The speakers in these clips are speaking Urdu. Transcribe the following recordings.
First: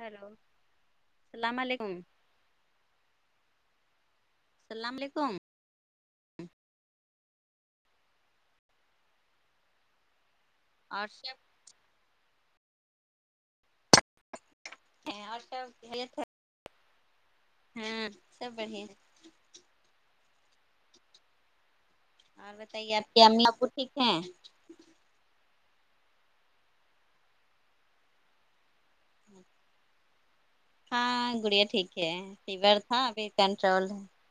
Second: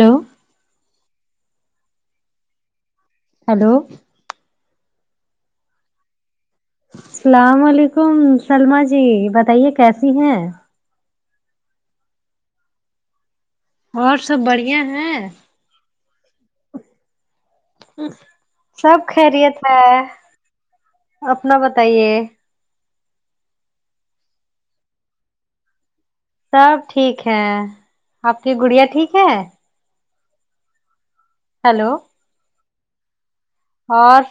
ہیلو سلام علیکم ہیلو سلام علیکم سلام علیکم سلما جی بتائیے کیسی ہیں اور سب اور سب بڑھیا ہیں ہیں اور سب خیریت ہے ہاں بڑھیا سب خیریت ہے اپنا بتائیے اور بتائیے آپ کی امی ابو ٹھیک ہیں سب ٹھیک ہے آپ کی گڑیا ٹھیک ہے ہاں گڑیا ہیلو ٹھیک ہے فیور تھا ابھی کنٹرول ہے اور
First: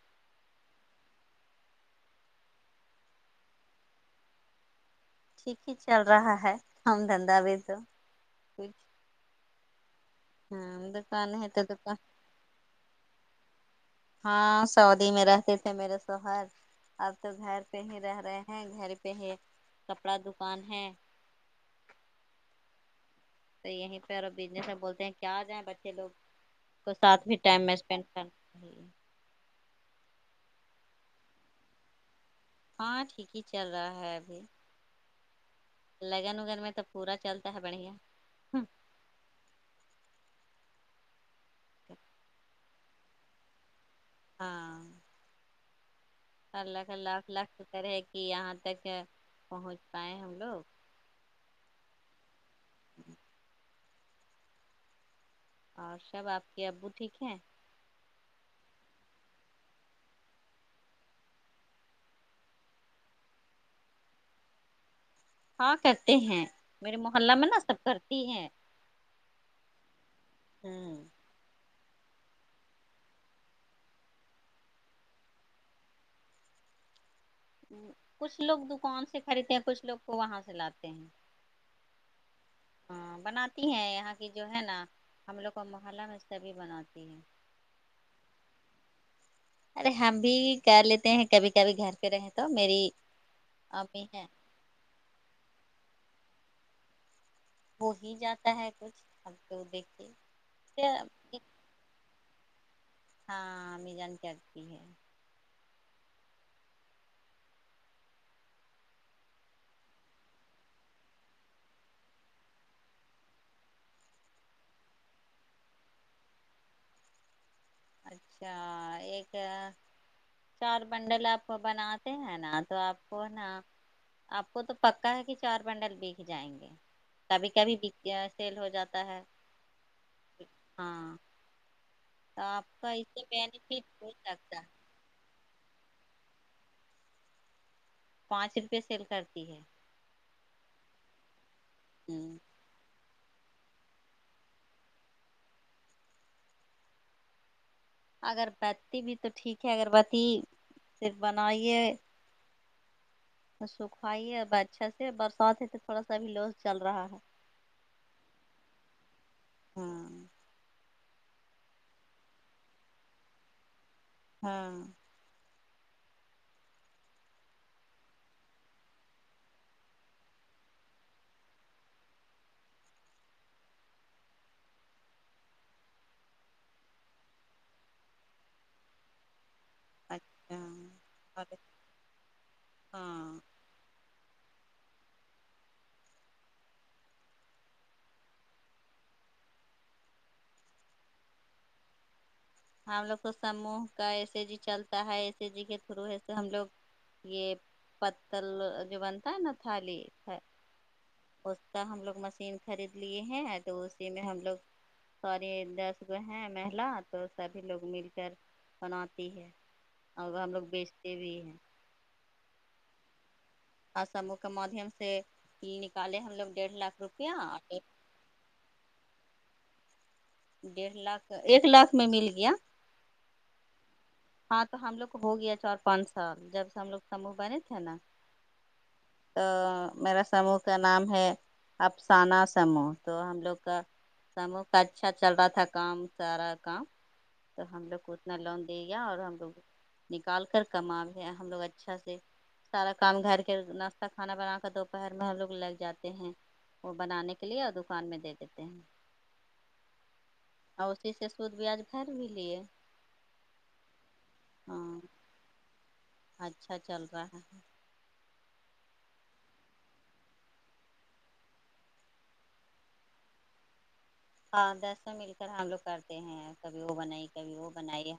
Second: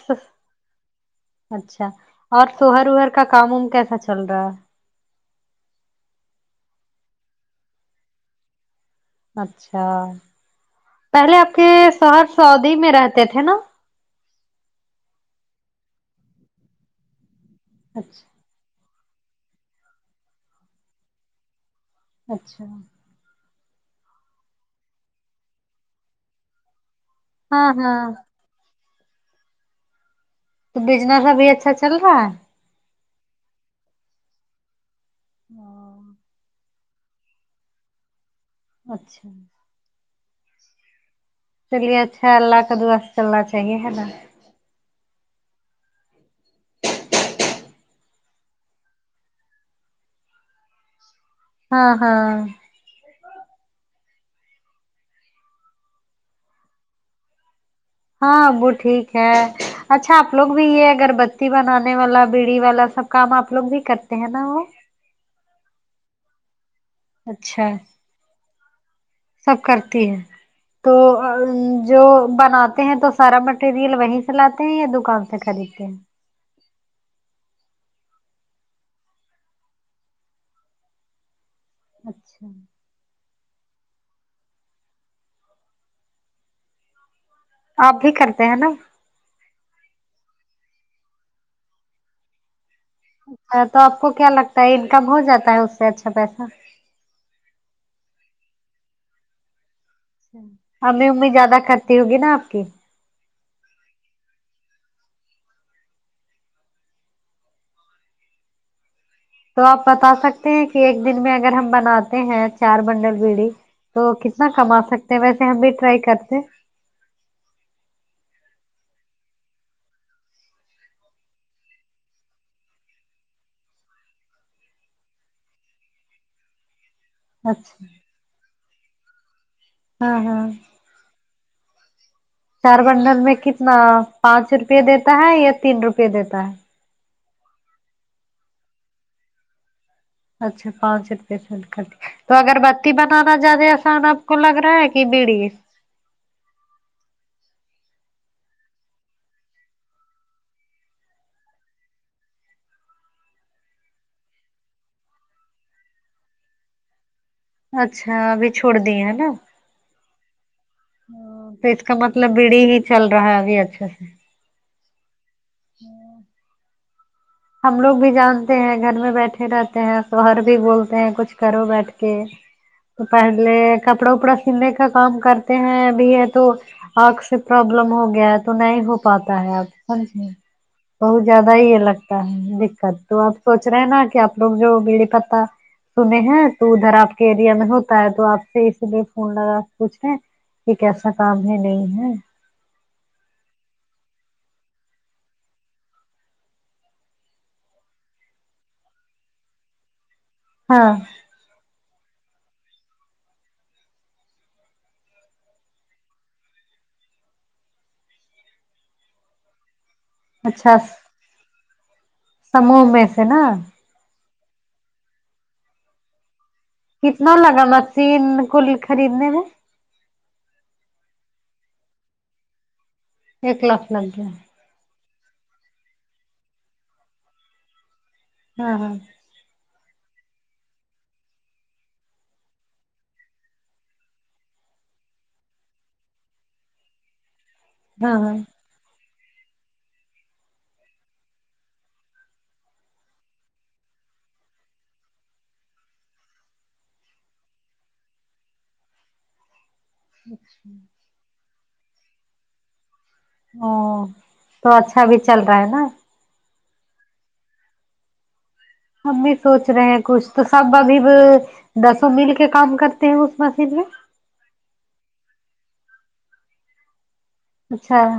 اچھا اور سوہر اوہر کا کام وام کیسا چل رہا ہے ٹھیک ہی چل رہا ہے کام دھندہ بھی تو ٹھیک اچھا دکان پہلے ہے آپ تو کے دکان سوہر سعودی میں رہتے تھے ناں ہاں سعودی میں رہتے تھے میرے سوہر اب تو گھر پہ ہی رہ رہے اچھا ہیں گھر پہ ہے کپڑا دکان ہے اچھا تو یہیں پہ بزنس میں بولتے ہیں کیا آ جائیں بچے لوگ کو ساتھ بھی ٹائم ہاں میں اسپینڈ ہاں کر جی تو بزنس ابھی اچھا چل رہا ہے ہاں ٹھیک ہی چل رہا ہے ابھی ہاں لگن وگن میں تو پورا چلتا ہے بڑھیا اچھا چلیے اچھا اللہ کا دعا سے چلنا چاہیے ہے نا ہاں اللہ کہ لاک لاک طرح کہ یہاں تک پہنچ پائائے ہم لوگ ہاں ہاں اور سب آپ کے ابو ٹھیک ہیں ہاں وہ ٹھیک ہے اچھا آپ لوگ بھی یہ اگر بتی بنانے والا بیڑی والا سب کام آپ لوگ بھی کرتے ہیں نا وہ ہاں کرتے ہیں میرے محلہ میں نا اچھا سب کرتی ہے سب کرتی ہے تو جو بناتے ہیں تو سارا مٹیریل وہیں سے لاتے ہیں یا دکان سے خریدتے ہیں کچھ لوگ دکان سے خریدتے ہیں کچھ لوگ کو وہاں سے لاتے ہیں اچھا ہاں بناتی ہیں یہاں کی جو ہے نا ہم لوگ کو محلہ میں سبھی بناتی ہے آپ بھی کرتے ہیں نا ارے ہم بھی کر لیتے ہیں کبھی کبھی گھر پہ رہے تو میری اچھا تو آپ امی کو ہے کیا لگتا ہے انکم ہو جاتا ہے اس سے اچھا پیسہ ہو ہی جاتا ہے کچھ ہم کو دیکھ کے امی امی زیادہ کرتی ہوگی نا آپ کی ہاں امی جان کرتی ہے تو آپ بتا سکتے ہیں کہ ایک دن میں اگر ہم بناتے ہیں چار بنڈل بیڑی تو کتنا کما سکتے ہیں ویسے ہم بھی ٹرائی کرتے ہیں اچھا ایک چار بنڈل آپ کو بناتے ہیں نا تو آپ کو نا آپ کو تو پکا ہے کی چار پنڈل بیک جائیں گے کبھی کبھی بیک اچھا گیا سیل ہو جاتا ہے ہاں ہاں ہاں تو آپ چار کا اس بنڈل سے میں کتنا بینیفٹ ہو پانچ سکتا ہے روپے دیتا ہے یا تین روپے دیتا ہے پانچ روپئے سیل کرتی ہے اچھا پانچ روپے سیل کرتی تو ہ اگر بت تی بنانا زیادہ آسان آپ کو لگ رہا ہے کی بیڑی اگر بتی بھی تو ٹھیک ہے اگربتی صرف بنائیے سکھائی ہے اب اچھا سے برسات ہے تو تھوڑا سا ابھی لوس چل رہا ہے اچھا ابھی چھوڑ دیے ہے نا ہاں تو اس کا مطلب بڑی ہی چل رہا ہے ابھی اچھے سے ہاں ہمم ہم لوگ بھی جانتے ہیں گھر میں بیٹھے رہتے ہیں شوہر بھی بولتے ہیں کچھ کرو بیٹھ کے تو پہلے کپڑا وپڑا سنے کا کام کرتے ہیں ابھی ہے تو آنکھ سے پرابلم ہو گیا ہے تو نہیں ہو پاتا ہے اب اچھا بہت زیادہ ارے ہی یے لگتا ہے دقت تو ہاں آپ کو سوچ رہے نا کہ آپ لوگ جو بیڑی پتا سنے ہیں تو ادھر آپ کے ایریا میں ہوتا ہے تو آپ سے اسی لیے فون لگا پوچھیں یے کیسا کام ہے نہیں ہے ہم لوگ کو سموہ کا ایس ای جی چلتا ہے ایس ای جی کے تھرو ایسے ہم لوگ یے پتل جو بنتا ہے نا تھالی ہاں پوچھتا ہم لوگ مشین خرید لیے ہیں تو اسی میں ہم لوگ سوری دس گوہ ہیں مہلا تو سبھی لوگ مل کر بناتی ہے اور ہم لوگ اچھا بیچتے بھی ہیں سموہ میں سے نا آ سموہ کے مادھیم سے یہل نکالے ہم لوگ ڈیڑھ لاکھ روپیہ کتنا لگا مسین کو خرید نے میں ڈیڑھ لاکھ ایک لاکھ میں مل گیا ایک لاکھ میں مل گیا ہاں تو ہم لوگ کو ہو گیا چار پانچ سال جب سے ہم لوگ سوہ بنے تھے نا ہاں ہاں تو میرا سمو کا نام ہے افسانہ سموہ تو ہم لوگ کا سمو کا اچھا چل رہا تھا کام سارا کام تو ہم لوگ کو ہاں اتنا ہاں لون دے گیا اور ہم لوگ نکال کر کما بھی ہم لوگ اچھا سے سارا کام گھر کے ناشتہ کھانا بنا کر دوپہر میں ہم لوگ لگ جاتے ہیں وہ بنانے کے لیے اور دکان میں دے دیتے ہیں اچھا اور اسی سے سودد بیاج بھر بھی لیے او تو ہاں اچھا بھی چل رہا ہے نا اچھا چل رہا ہے ہم بھی سوچ رہے ہیں کچھ تو سب ابھی دسوں مل کے کام کرتے ہیں اس مشین میں ہاں دسو مل کر ہم لوگ کرتے ہیں کبھی وہ بنائی کبھی وہ اچھا بنائی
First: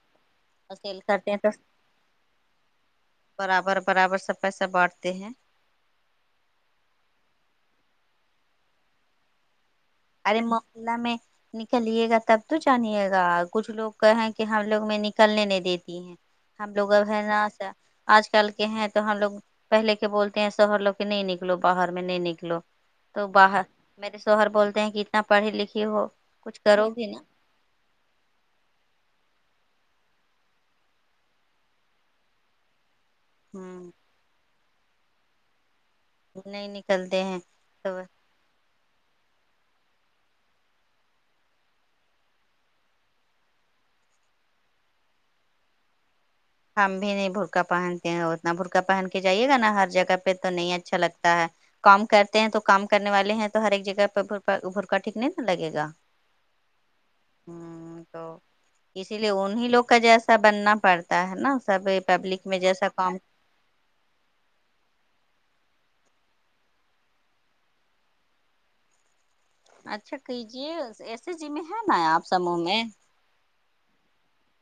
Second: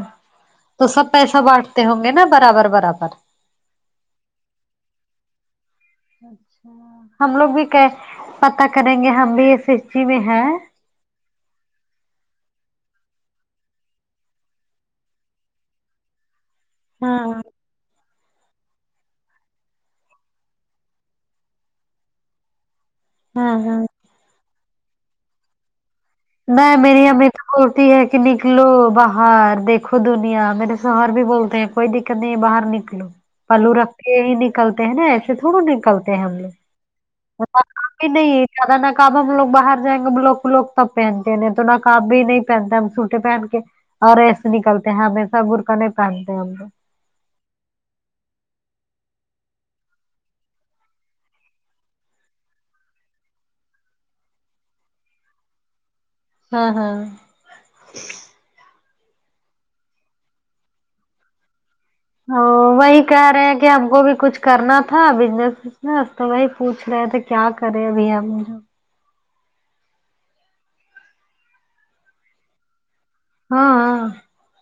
اور تو سیل سب کرتے ہیں پیسہ تو بانٹتے ہوں گے نا برابر برابر برابر برابر سب پیسہ بانٹتے ہیں ہم لوگ بھی کہ پتاہ کریں گے ہم بھی ایے ارے محلہ میں نکلیے گا تب تو جانیے گا کچھ لوگ کہیں کہ ہم لوگ میں نکلنے نہیں دیتی ہم لوگ ہاں ہے نہ آج کل کے ہیں تو ہم لوگ پہلے کے بولتے ہیں سہر لو کہ نہیں نکلو باہر میں نہیں نکلو تو ہاں باہر ہاں میرے سوہر بولتے ہیں کہ اتنا پڑھی لکھی ہو نہ کچھ کرو میری گی نا ہمیں بول تی ہے کہ نکلو باہر دیکھو دنیا میرے شوہر بھی بولتے ہیں کوئی دقت نہیں ہے باہر نکلو پلو ہ رکھتے ہی نکلتے ہیں نا ایسے تھوڑو نکلتے ہم لوگ نہیں نکلتے ہیں کام تو ہی نہیں زیادہ نہ کام ہم لوگ باہر جائیں گے لوگ لوگ تب پہنتے ہیں تو نقاب بھی نہیں پہنتا ہے ہم سوٹے پہن کے اور ایسے نکلتے ہیں ہمیشہ برکھا نہیں پہنتے ہم لوگ ہم بھی نہیں بھرکا پہنتے ہیں اتنا بھرکا پہن کے جائیے گا نا ہر جگہ پہ تو نہیں اچھا لگتا ہے کام کرتے ہیں تو کام کرنے والے ہیں تو ہر ایک جگہ پہا بھرکا ٹھیکنے نا لگے گا ہاں ہاں ہ تو اسی لیے انیں لوگ کا جیسا بننا پڑتا ہے نا سب ہ پبلک میں جیسا وہی کام کہہ رہے ہیں کہ ہم کو بھی کچھ کرنا تھا بزنس بزنس تو وہی پوچھ رہے تھے کیا کرے ابھی ہم جو اچھا کہجیے ایس ایس جی میں ہے نا آپ سموہ میں ہاں ہاں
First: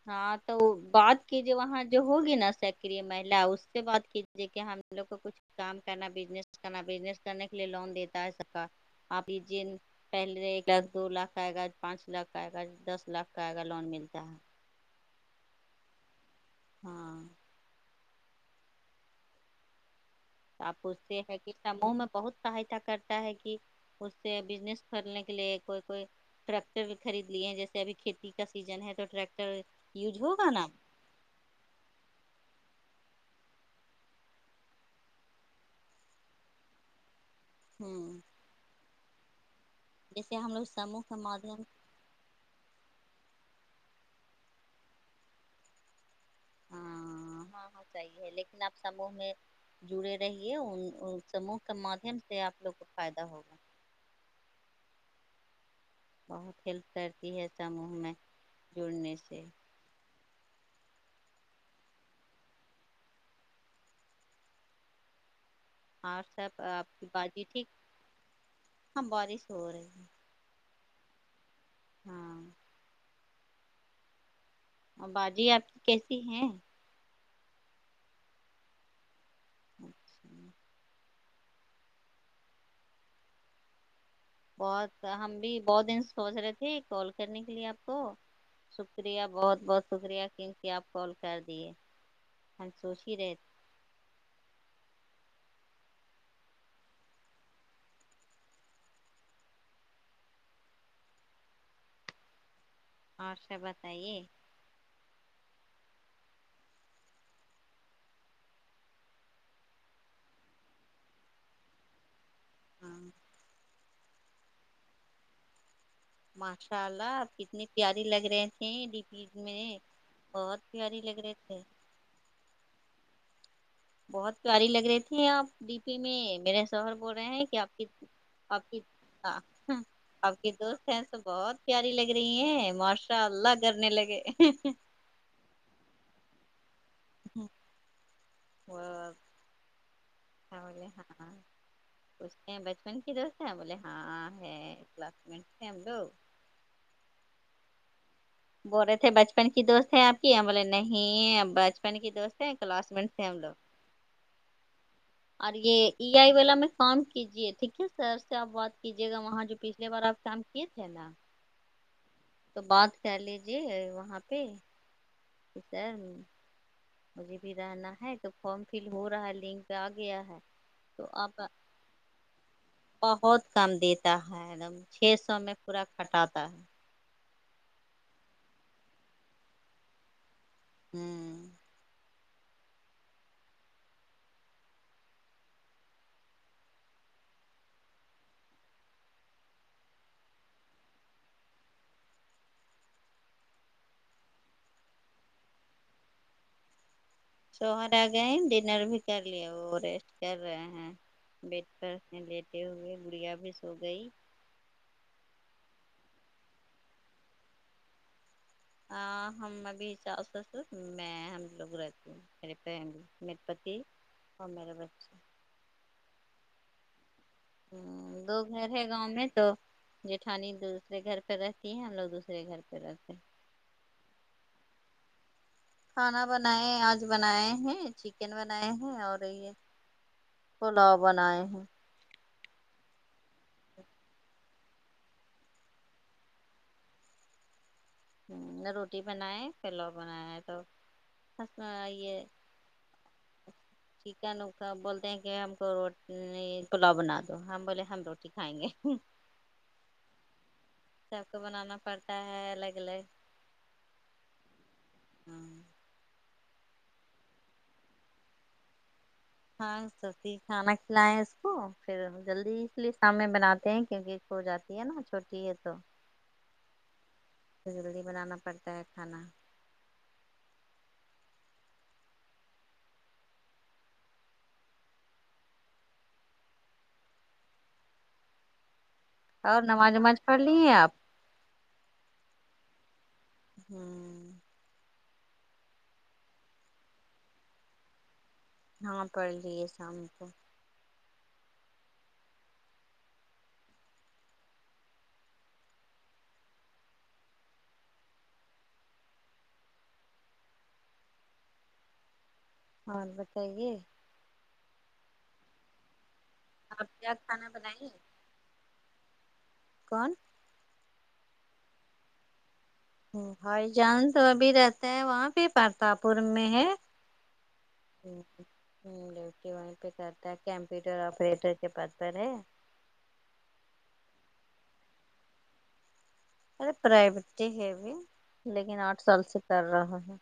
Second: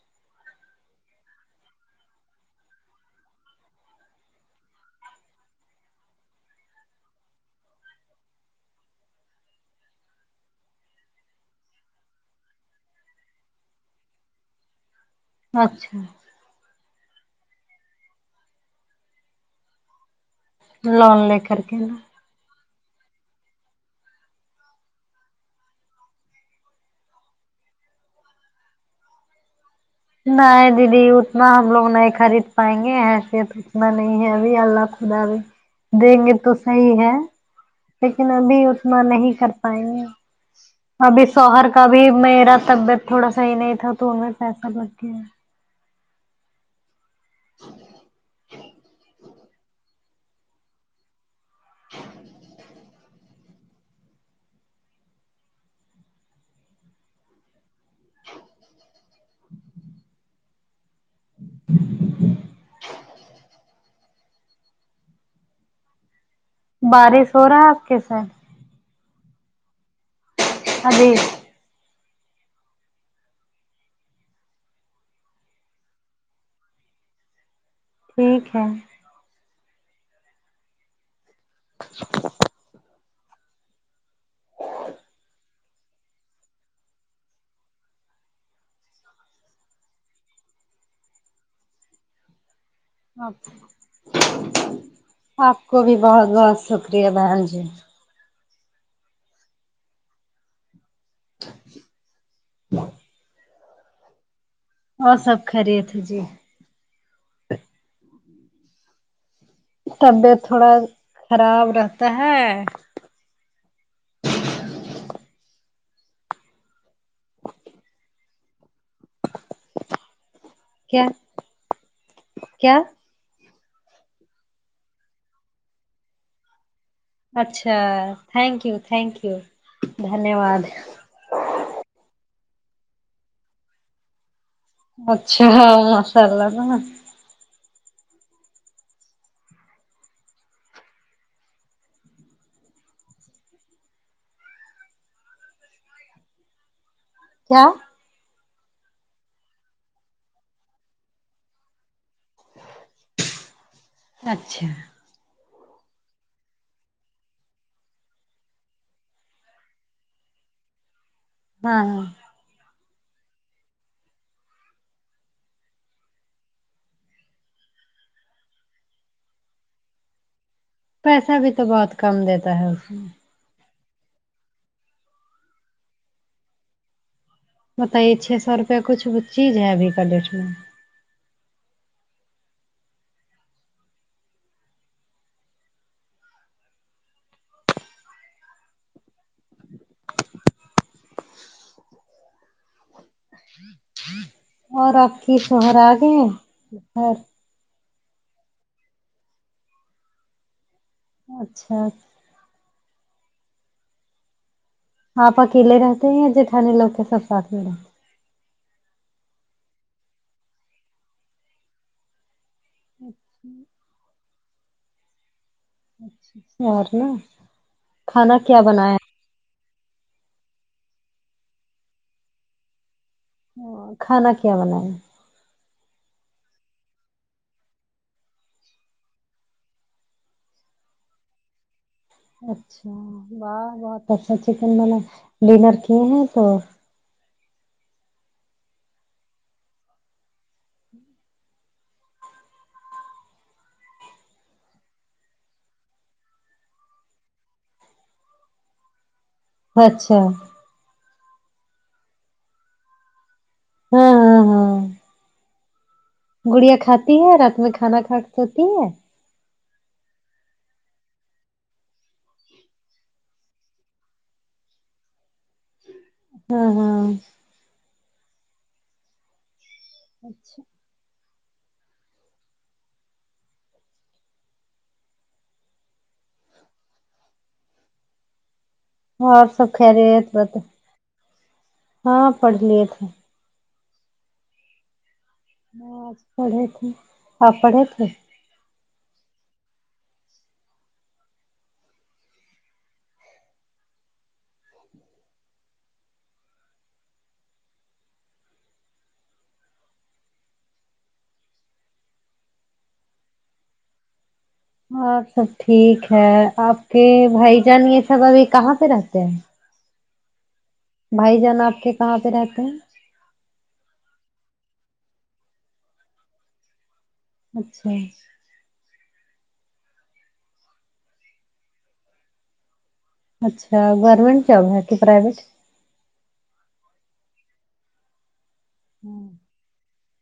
ہاں تو بات کیجیے وہاں جو ہوگی نا سکر مہلا اس سے بات کیجیے کہ ہم لوگ کو کچھ کام کرنا بزنس کرنا بزنس کرنے کے لیے لون دیتا سکا آپ ج پہلے ایک لاکھ دو لاکھ کا آئے گا پانچ لاکھ کا آئے گا دس لاکھ کا آئے گا لون ملتا ہے اچھا ہاں تو آپ پوچھتے لون ہیں لے کہ کر کے سموہ نا میں بہت سہایتا کرتا ہے کہ اس سے بزنس کرنے کے لیے کوئی کوئی ٹریکٹر خرید لیے ہیں جیسے ابھی کھیتی کا سیزن ہے تو ٹریکٹر یوج ہوگا نا نہیں دیدی اتنا ہم لوگ نہیں خرید پائیں گے حیثیت اتنا نہیں ہے ابھی اللہ خدا بھی دیں گے تو صحیح ہے ہوں لیکن ابھی اتنا نہیں کر پائیں گے جیسے ہم لوگ سموہ کے ابھی مادھیم شوہر کا بھی ابھی میرا طبیعت تھوڑا صحیح نہیں تھا تو ان میں پیسہ بڑ گیا ہاں ہاں ہاں صحیح ہے لیکن آپ سمو میں جڑے رہیے ان سمو کے مادھیم سےآپ لوگ کو فائدہ ہوگا بہت ہیلپ کرتی ہے سموہ میں جڑنے سے ہاں سب آپ کی بارش باتی ہو رہا ٹھیک ہے آپ کے ساتھ ہاں بارش ہو رہی ہے ہاں جی ہاں باجی آپ کی کیسی ہے ٹھیک ہے اچھا بہت ہم بھی بہت دن سوچ رہے تھے کال کرنے کے لیے آپ کو شکریہ بہت بہت شکریہ کیوں کہ آپ کال کر دیے هم سونچ آپ کو بھی بہت بہت شکریہ بہن جی اور سب بتائیے اور سب خیریت ہے جی طبیعت تھوڑا خراب رہتا ہے ہاں ماشاء اللہ آپ کتنی پیاری لگ رہے تھے ڈی پی میں بہت پیاری کیا لگ رہے تھے کیا بہت پیاری لگ رہی تے آپ ڈی پی میں میرے شوہر بول رہے ہیں کہ آپ اچھا کی تھینک آپ یو کی تھینک یو دھنیہ آپ کے واد دوست ہیں سو بہت پیاری لگ رہی ہیں ماشاء اللہ گنے لگے اچھا ماشاء اللہ اور ہولے ہاں ہاں پوچھتے ہیں بچپن کی دوست ہیں بولے ہاں ہے کلاس میٹ تھے ہم لوگ کیا بول رہے تھے بچپن کی دوست ہے آپ کی ہم بولے نہیں بچپن کی دوست ہیں کلاس میٹ تھے ہم لوگ اچھا اور یہ ای آئی والا میں کام کیجیے ٹھیک ہے سر سے آپ بات کیجیے گا وہاں جو پچھلیے بار آپ کام ٹھیک ہے نہ ہائے تو بات کر لیجیے وہاں پہ کی سر مجھے بھی رہنا ہے تو فارم فل ہو رہا ہے لنک آ گیا ہے تو پیسہ آپ بھی تو بہت کم دیتا ہے اس میں بہت کم دیتا ہے ایک دم چھ سو میں پورا کھٹاتا ہے بتائیے چھ سو روپے کچھ چیز ہے ابھی کل ریٹ میں ہوں اور آپ کے شوہر اگئے ہیں اور شوہر آ گئے ہیں ڈنر بھی کر لیا وہ ریسٹ کر رہے ہیں بیٹھ اچھا پر لیتے ہوئے گڑیا بھی سو گئی آپ اکیلے رہتے ہیں یا جٹھانی لوگ کے سب ساتھ ملے ہاں ہم ابھی چار میں ہم لوگ رہتی ہوں میری فیملی میرے پتی اور میرے بچے اچھاچ اور نا [unintelligible] دو کھانا کیا گھر ہے گاؤں بنایا میں تو جیٹھانی دوسرے گھر پہ رہتی ہے ہم لوگ دوسرے گھر پہ رہتے ہیں کھانا کیا بناائے کھانا بنائے آج بنائے ہیں چکن بنائے ہیں اور یہ پلاؤ بنائے ہیں اچھا واہ بہت اچھا چکن میں نے ڈنر کیے ہیں تو ہوں انڈا روٹی بنائے فلو بنیا ہے تو میں آئی یہ چٹکن بولتے ہیں کہ ہم کو رو پلاؤ بنا دو ہم بولے ہم روٹی کھائیں گے اچھا سب کو بنانا پڑتا ہے الگ الگ ہاں ہاں ہاں ہاں گڑیا کھاتی ہے رات میں کھانا کھا سو تی ہے ہاں سوتی ہے کھانا کھلائیں اس کو پھر جلدی اس لیے شامنے بناتے ہیں کیونکہ سو جاتی ا چھوٹی ہے تو ہاں ہاں جلدی بنانا پڑتا ہے کھانا اچھا اور سب نماز وماز خیریت پڑھ لی ہیں آپ ہاں پڑھلی تھے ہ ہاں اج پڑھے تھے آپ پڑھے تھے ہاں پڑھ لیے شام کو اور بتائیے ہاں سب ٹھیک ہے آپ کے کیا کھانا بھائی جان بنائیے یہ سب ابھی کہاں پہ رہتے ہیں کون بھائی جان آپ کے کہاں پہ رہتے ہیں ہھائی جان تو ابھی رہتا ہے وہاں پہ پرتا پور میں ہے اچھا ٹھیک ہے ہ ل کہ وہیں پہ کرتا ہے کمپیوٹر آپریٹر کے پد پر ہے [unintelligible] اچھا گورنمنٹ جاب ہے کہ پرائیویٹ ارے پرائیویٹ تو ہے بھی لیکن آٹھ سال سے کر رہا ہے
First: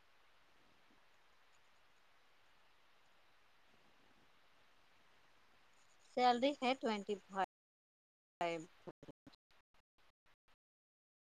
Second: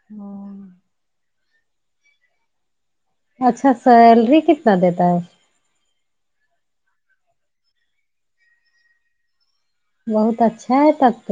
ہ اچھا سیلری کتنا دیتا ہے سیلری ہے ٹوینٹی فائی فائی بہت اچھا ہے تب تو